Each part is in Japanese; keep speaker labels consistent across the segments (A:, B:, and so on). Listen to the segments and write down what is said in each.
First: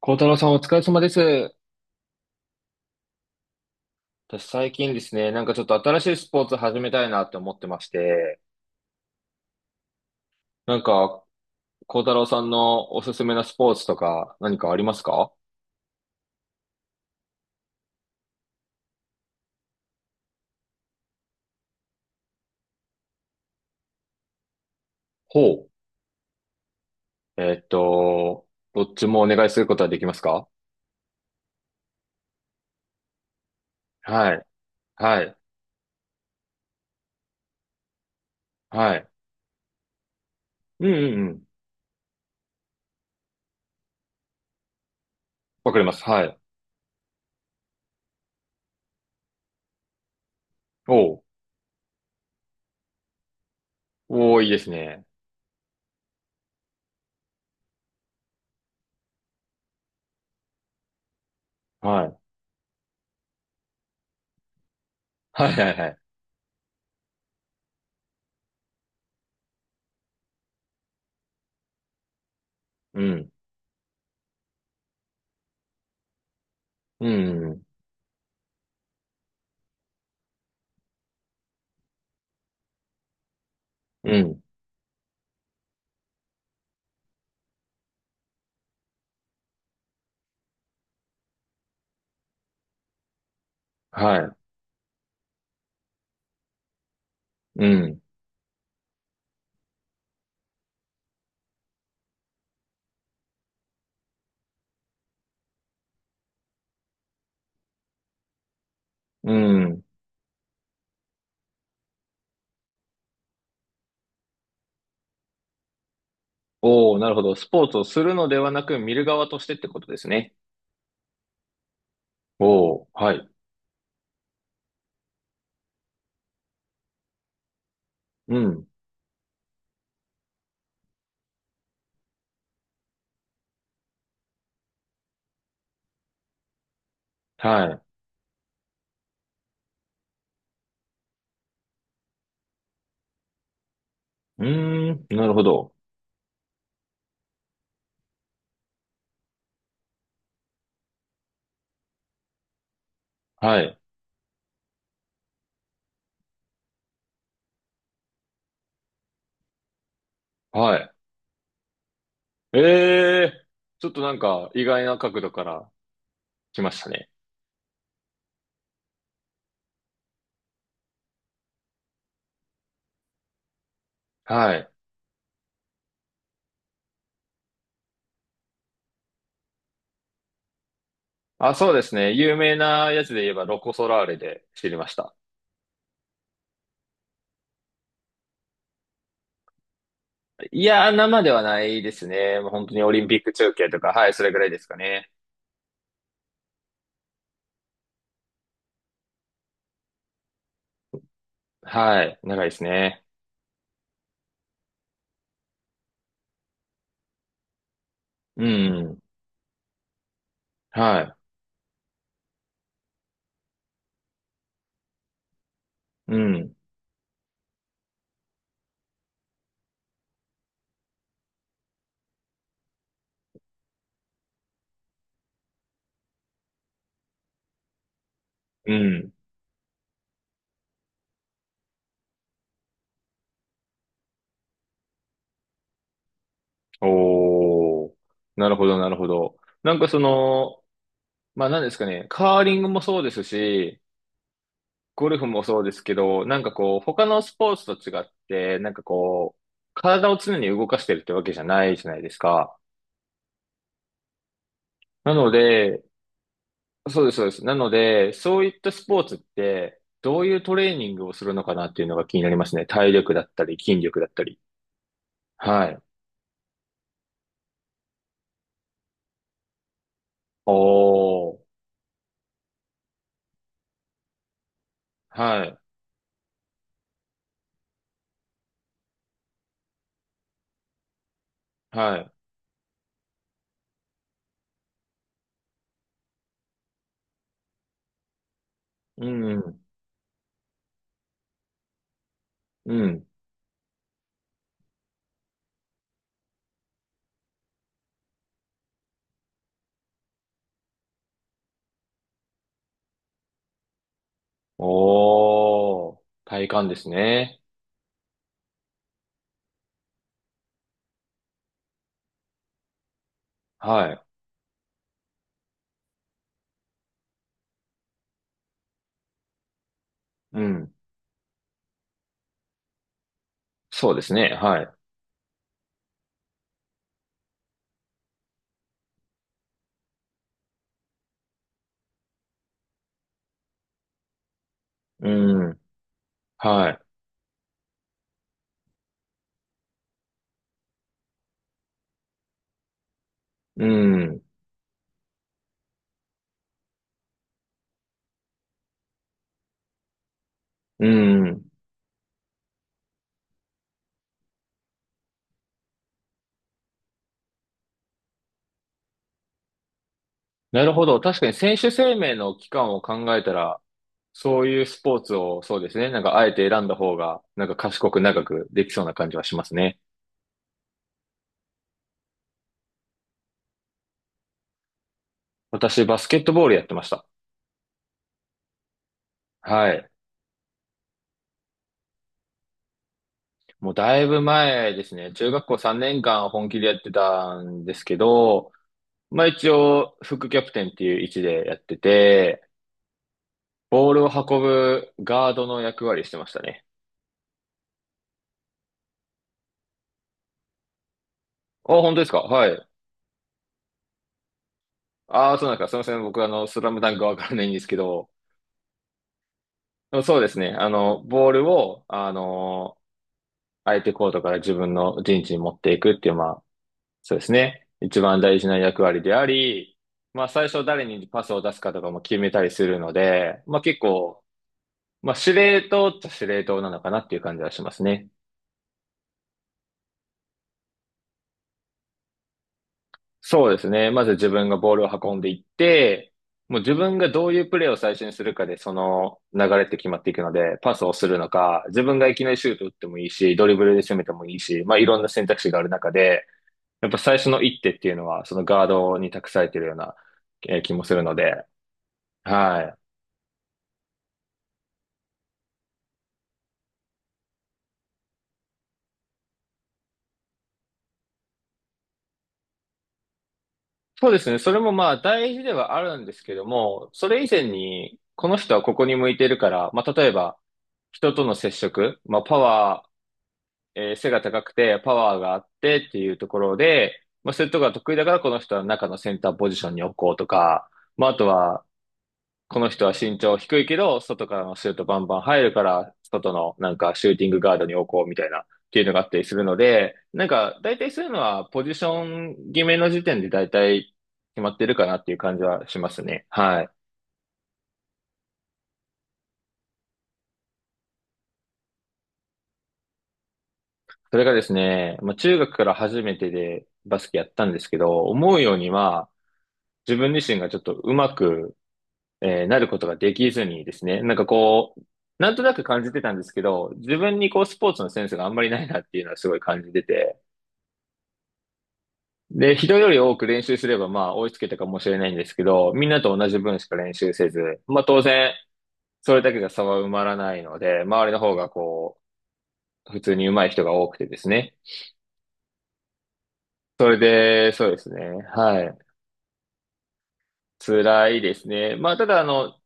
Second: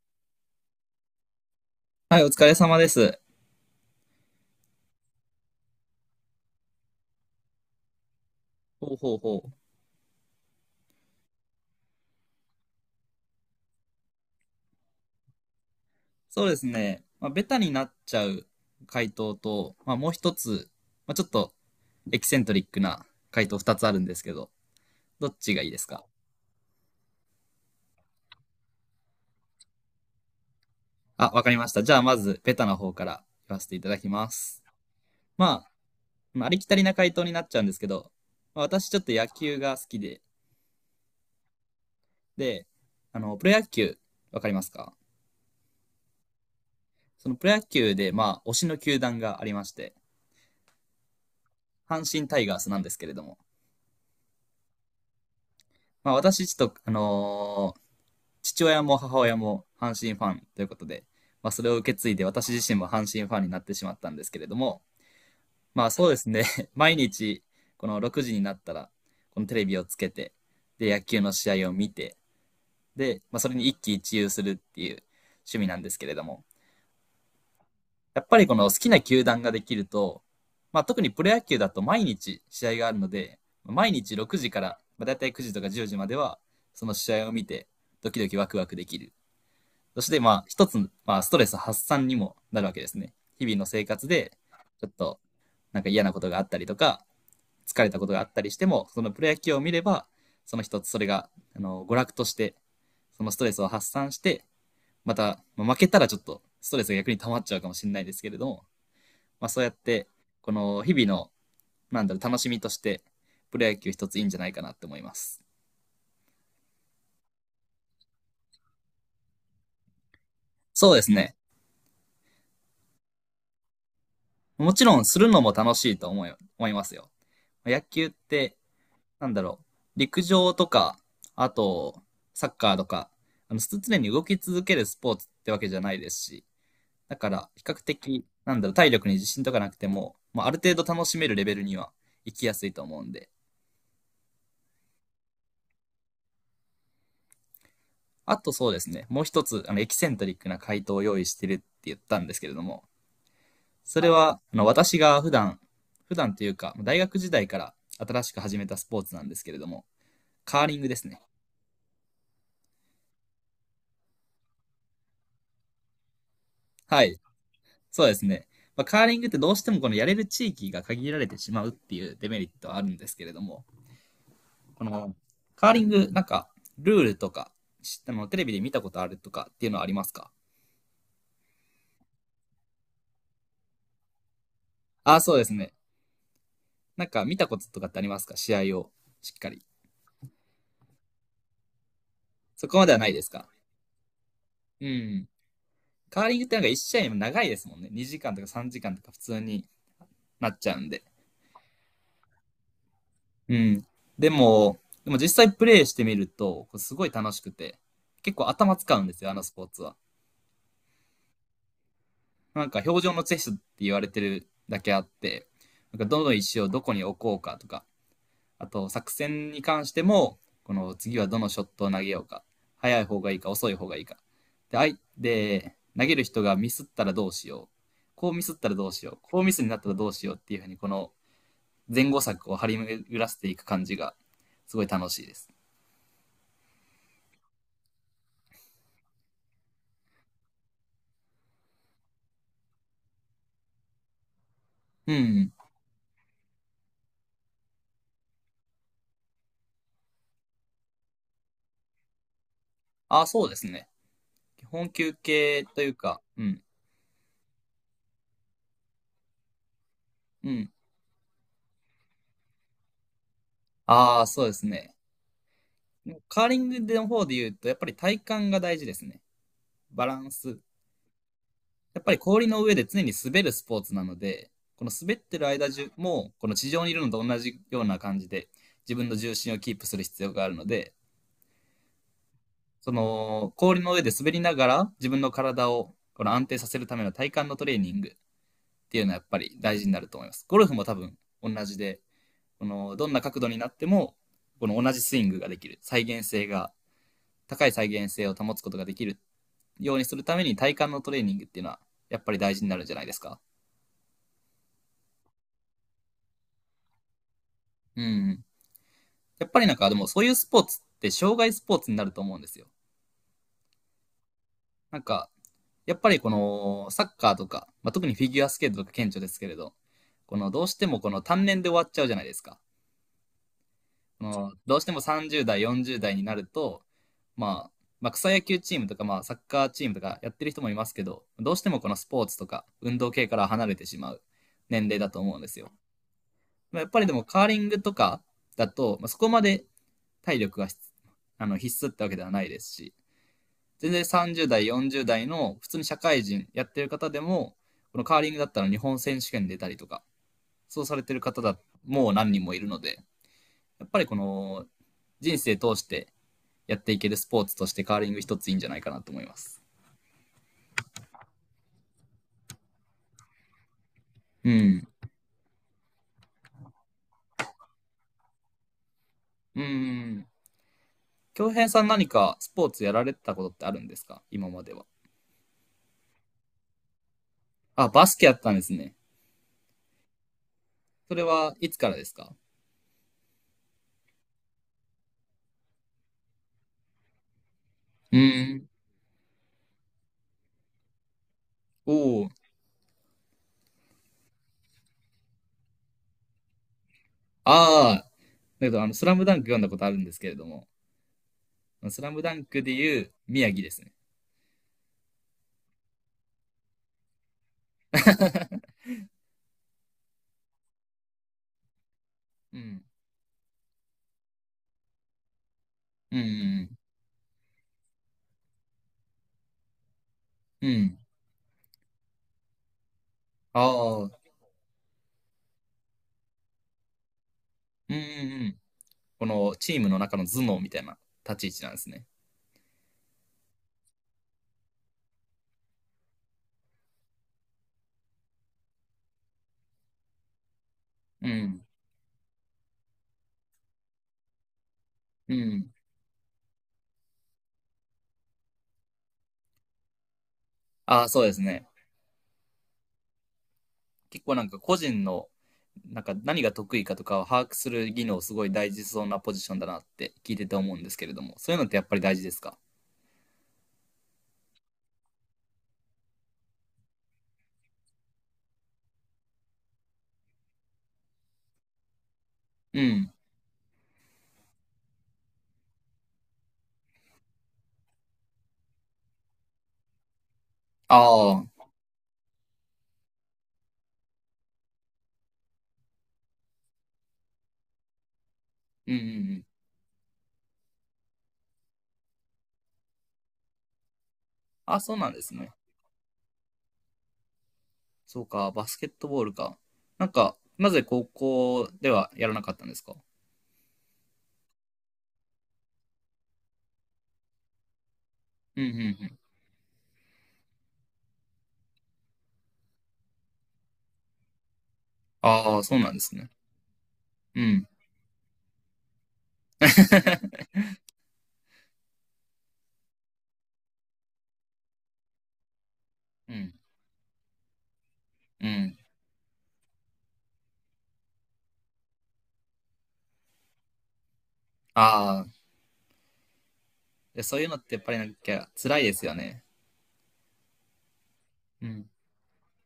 A: 孝太郎さんお疲れ様です。
B: はい、お疲れ様です。
A: 私最近ですね、なんかちょっと新しいスポーツ始めたいなって思ってまして、
B: ほうほうほう。
A: なんか孝太郎さんのおすすめなスポーツとか何かありますか？
B: そうですね。ベタになっちゃう回答と、もう一つ、ちょっとエキセントリックな回答二つあるんですけど、どっ
A: ほ
B: ちがいいですか？
A: う。どっちもお願いすることはできますか？
B: あ、わかりました。じゃあ、まず、ベタな方から言わせていただきま
A: はい。
B: す。
A: はい。
B: まあ、まあ、ありきたりな回答になっちゃうんですけど、私
A: は
B: ちょっ
A: い。
B: と野球が好きで、
A: うんうんうん。
B: で、プロ野球、わかりますか？
A: わかります。はい。
B: そのプロ野球で、推しの球団がありまして、
A: おう。
B: 阪神タイガースなんですけれども、
A: おー、いいですね。
B: 私ちょっと、父親も母親も阪神ファンということで、それを受け
A: は
B: 継い
A: い。
B: で私自身も阪神ファンになってしまったんですけれども、
A: はいはい
B: ま
A: は
B: あ
A: い。
B: そうですね、毎日この6時になったら、このテレビをつけて、で、野球の試合を見て、
A: う
B: で、
A: ん。
B: それに一喜一憂するっていう趣味なんですけれども、
A: うん。
B: やっぱりこの好きな球団ができると、特にプロ野球だと毎日試合があるので、毎
A: う
B: 日6
A: ん。
B: 時から、だいたい9時とか10時までは、その試合を見て、ドキドキワクワクできる。そして、一つ、ストレス発散にもなるわけですね。日々の生活
A: はい。
B: で、ちょっと、なんか嫌なことがあったりとか、
A: う
B: 疲れた
A: ん。
B: ことがあったりしても、そのプロ野球を見れば、その一つ、それが、娯楽として、そのストレスを発散して、また、まあ負けたらちょっと、ストレスが逆に溜まっちゃうかもしれないですけれども、
A: う
B: そうやっ
A: ん。
B: て、この、日々の、なんだろう、楽しみとして、プロ野球一ついいんじゃないかなって思います。
A: おー、なるほど。スポーツをするのではなく見る側としてってことですね。
B: そうですね。
A: おー、はい。
B: もちろん、するのも楽しいと思いますよ。野球っ
A: う
B: て、
A: ん。
B: なんだろう、陸上とか、あと、サッカーとか、常に動き続けるスポーツってわけじゃないですし、だから、比
A: は
B: 較
A: い。
B: 的、なんだろう、体力に自信とかなくても、ある程度楽しめるレベルには行きやすいと思うんで、
A: うーん、なるほど。
B: あとそうですね、もう一つ、エキセントリックな回答を用意してるって言ったんですけれども、
A: はい。
B: それは、私が普段、普段というか、大学時代から新しく始めたスポーツなんですけれども、カー
A: は
B: リング
A: い。
B: ですね。
A: ええーちょっとなんか意外な角度から来ました
B: は
A: ね。
B: い。そうですね。カーリングってどうしてもこのやれる地域が限られてしまうっていうデメリットはあるんですけれども、
A: はい。
B: このカーリング、なんかルールとか、しテレビで見たことあるとかっていうのはありますか？
A: あ、そうですね。有名なやつで言えばロコ・ソラーレで知りました。
B: ああ、そうですね。なんか見たこととかってありますか、試合をしっかり。
A: いやー、生ではないですね。もう本
B: そ
A: 当
B: こ
A: に
B: ま
A: オ
B: では
A: リ
B: な
A: ンピ
B: い
A: ッ
B: です
A: ク
B: か？
A: 中継とか、はい、それぐらいですか
B: う
A: ね。
B: ん。カーリングってなんか1試合も長いですもんね。2時間とか3時間とか普通になっちゃうんで。
A: はい。長いですね。
B: うん。でも、でも実際プレイしてみると、こうすごい楽しくて、結
A: う
B: 構頭使
A: ん。
B: うんですよ、あのスポーツは。
A: はい。
B: なんか表情のチェスって言われてるだけあって、なんか
A: う
B: どの
A: ん。
B: 石をどこに置こうかとか、あと作戦に関しても、この次はどのショットを投げようか、早い方がいいか遅い方がいいか。で、あいで投げる人がミスったらどうしよう。こうミスった
A: う
B: らどうし
A: ん。
B: よう。こうミスになったらどうしようっていうふうに、この前後策を張り巡らせていく感じが、すごい楽しいです。
A: おー。なるほど、なるほど。なんかその、まあ何ですかね。カーリングもそうですし、ゴ
B: う
A: ルフも
B: ん。
A: そうですけど、なんかこう、他のスポーツと違って、なんかこう、体を常に動かしてるってわけじゃないじゃないですか。
B: ああ、そうですね。基本休
A: なの
B: 憩と
A: で、
B: いうか、うん。
A: そうです、そうです。なので、そういったスポーツって、どういう
B: う
A: ト
B: ん。
A: レーニングをするのかなっていうのが気になりますね。体力だったり、筋力だっ
B: あ
A: た
B: あ、
A: り。
B: そうですね。
A: はい。
B: カーリングの方で言うと、やっぱり体幹が大事ですね。バランス。
A: おー。
B: やっぱり氷の上で常に滑るスポーツなので、この滑って
A: は
B: る
A: い。
B: 間中も、この地上にいるのと同じような感じで、自分の重心をキープする必要があるので、
A: はい。
B: その氷の上で滑りながら自分の体をこの安定させるための体幹のトレーニングってい
A: う
B: うのはや
A: ん、
B: っぱ
A: う
B: り
A: ん。
B: 大事になると思います。ゴルフも多分同じで、こ
A: う
B: の
A: ん。
B: どんな角度になってもこの同じスイングができる、再現性が、高い再現性を保つことができるっようにするために体幹のトレーニングっていうのは、やっぱり大事になるんじゃないですか。
A: おー。体幹ですね。
B: うん。やっぱりなんか、でもそういうスポーツって、障害スポーツになると思うんですよ。
A: はい。
B: なんか、やっぱりこの、サッカーとか、特にフィギュアスケートとか顕著ですけれど、こ
A: う
B: の、どう
A: ん。
B: してもこの単年で終わっちゃうじゃないですか。
A: そうです
B: こ
A: ね。
B: の、
A: はい。
B: どうしても30代、40代になると、まあ、まあ、草野球チームとか、サッカーチームとかやってる人もいますけど、どうしてもこのスポーツとか運動系から離れてしまう年齢だと思うん
A: う
B: です
A: ん。
B: よ。
A: はい。
B: やっぱりでもカーリングとかだと、そこまで体力が必あの必須ってわけではないですし、
A: う
B: 全然
A: ん。
B: 30代、40代の普通に社会人やってる方でも、このカーリングだったら日本選手権出たりとか、そう
A: う
B: されてる方
A: ん。
B: だもう何人もいるので、やっぱりこの人生通してやっていけるスポーツとしてカーリング一ついいんじゃないかなと思います。
A: なるほど。確かに選手生命の期間を考えたら、そう
B: う
A: いうス
B: ん。
A: ポーツをそうですね。なんかあえて選んだ方が、なんか賢く長くできそうな感じはします
B: う
A: ね。
B: ん。京平さん何かスポーツやられてたことってあるんですか、今までは。
A: 私、バスケットボールやってました。
B: あ、バスケやったんですね。
A: はい。
B: それはいつからですか？
A: もうだいぶ前ですね。中学校3年間本気でやってたんですけ
B: う
A: ど、
B: ん。
A: まあ一応、副キャプテンっていう位置でやって
B: おお、
A: て、ボールを運ぶガードの役割してましたね。
B: ああ、だけど、スラムダンク読んだことあるんですけれども、
A: あ、本当
B: ス
A: で
B: ラ
A: すか？
B: ムダン
A: は
B: ク
A: い。
B: で言う宮城ですね。
A: ああ、そうなんですか。すみません。僕、スラムダンクわからないんですけど、そうですね。ボールを、
B: うん。
A: 相手コートから自分の陣地に持っていくっていう、
B: うん。
A: まあ、
B: う
A: そうですね。一番大事な役割であり、まあ、最初
B: ん。う
A: 誰
B: ん。
A: にパスを出すかとかも決めたりするので、まあ、
B: あ
A: 結
B: あ、うん
A: 構、まあ、司令塔っちゃ司令塔なのかなっていう感じはします
B: うんう
A: ね。
B: ん。このチームの中の頭脳みたいな立ち位置なんですね。
A: そうですね。まず自分がボールを運んでいって、もう自分がどういうプレーを最初にするかで、その流れって決まっていくので、パスをするの
B: う
A: か、
B: ん。
A: 自分がいきなりシュート打ってもいいし、ドリブルで攻めてもいいし、まあいろんな選
B: う
A: 択肢がある
B: ん。
A: 中で、やっぱ最初の一手っていうのは、そのガードに託されているような、気もする
B: ああ、
A: の
B: そうです
A: で、
B: ね。
A: はい。
B: 結構なんか個人の、なんか何が得意かとかを把握する技能すごい大事そうなポジションだなって聞いてて思うんですけれども、そういうのってやっぱり大事ですか？
A: そうですね。それもまあ大事ではあるんですけども、それ以前に、この人はここに向いてるから、まあ例えば、人との接触、まあ、パ
B: う
A: ワ
B: ん。
A: えー背が高くてパワーがあってっていうところで、まあ、そういうところが得意だからこの人は中のセンターポジションに置こうとか、まあ、あと
B: ああ、うん
A: はこの人は身長低いけど、外からのシュートバンバン入るから、外のなんかシューティングガードに置こうみたいなっていう
B: う
A: の
B: んう
A: があったりする
B: ん。
A: ので、なんか大体そういうのはポジション決めの時点で大体決まってる
B: あ、
A: か
B: そ
A: な
B: う
A: っ
B: な
A: て
B: ん
A: いう
B: です
A: 感じ
B: ね。
A: はしますね。はい。
B: そうか、バスケットボールか。なんか、なぜ高校ではやらなかったんですか？
A: それがですね、まあ、中学から初めてでバスケやったんですけど、思うよう
B: うんう
A: に
B: んう
A: は
B: ん。
A: 自分自身がちょっとうまくなることができずにですね、なんかこう、なんとな
B: あ
A: く
B: あ、そう
A: 感
B: な
A: じ
B: ん
A: て
B: で
A: た
B: す
A: んで
B: ね。
A: すけど、自分にこ
B: う
A: うス
B: ん。
A: ポーツのセンスがあんまりないなっていうのはすごい感じてて、で、人より多く練習すればまあ追いつけたかもしれないんですけど、みんなと同
B: う
A: じ
B: ん。
A: 分しか練習せず、まあ当然、
B: うん。
A: それだけが差は埋まらないので、周りの方がこう、普通に上手い人が多くてですね。
B: ああ、
A: それ
B: いやそういう
A: で、
B: のっ
A: そう
B: て
A: で
B: やっ
A: す
B: ぱ
A: ね。
B: りなんか
A: はい。
B: 辛いですよね。
A: 辛いです
B: う
A: ね。ま
B: ん。
A: あ、ただ、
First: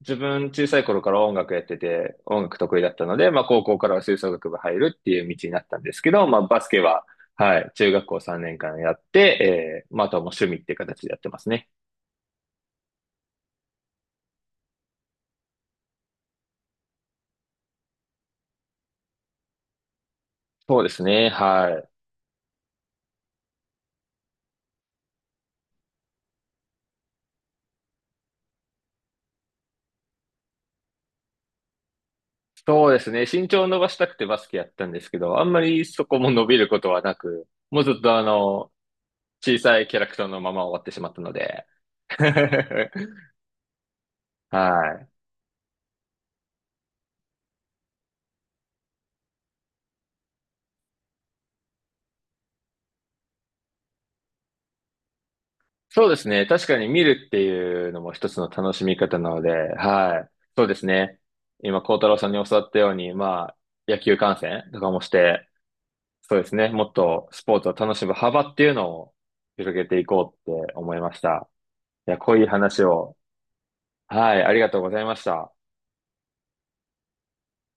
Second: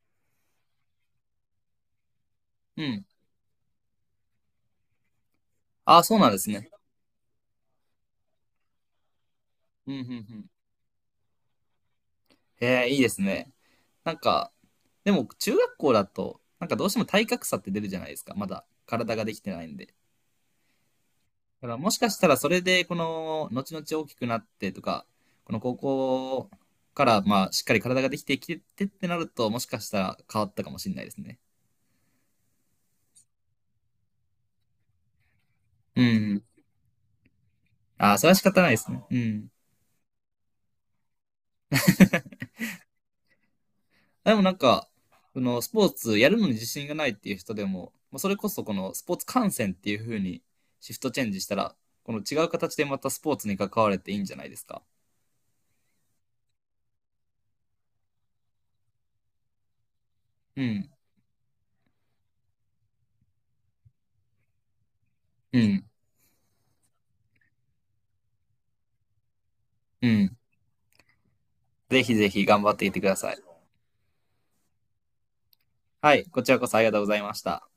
A: 自分小さい頃から音楽やってて、音楽得
B: う
A: 意だっ
B: ん。
A: たので、まあ高校からは吹奏楽部入るっていう道になったんで
B: あ
A: す
B: あ、
A: け
B: そう
A: ど、
B: なん
A: ま
B: で
A: あ
B: す
A: バス
B: ね。
A: ケは、はい、中学校3年間やって、
B: うんうん
A: まああ
B: う
A: とはもう趣
B: ん。
A: 味っていう形でやってますね。
B: へえ、いいですね。なんか、でも中学校だと、なんかどうしても体格差って出るじゃないですか。まだ体ができてないんで。
A: そうですね、
B: だ
A: は
B: から
A: い。
B: もしかしたらそれで、この、後々大きくなってとか、この高校から、しっかり体ができてきてってってなると、もしかしたら変わったかもしれないですね。
A: そうですね、身長を伸ばしたくてバスケやったんですけど、あんまり
B: う
A: そこも
B: ん。
A: 伸びることはなく、もうずっ
B: あ
A: と
B: あ、それは仕方ないですね。うん。
A: 小さいキャラクターのまま終わってしまったので、
B: でもなんか、
A: はい。
B: その、スポーツやるのに自信がないっていう人でも、それこそこのスポーツ観戦っていう風にシフトチェンジしたら、この違う形でまたスポーツに関われていいんじゃないですか。
A: そうですね。確かに見るっていうのも一つの楽しみ方なので、はい。
B: う
A: そうです
B: ん。
A: ね。今、孝太郎さんに教わったように、まあ、野球観戦とかもして、
B: うん。
A: そうですね。もっとスポーツを楽しむ幅っていうのを広げてい
B: う
A: こ
B: ん。
A: うって思いました。
B: ぜ
A: い
B: ひ
A: や、
B: ぜ
A: 濃
B: ひ
A: い
B: 頑張っ
A: 話
B: ていってくだ
A: を、
B: さい。
A: はい、ありがとうございました。
B: はい。こちらこそありがとうございました。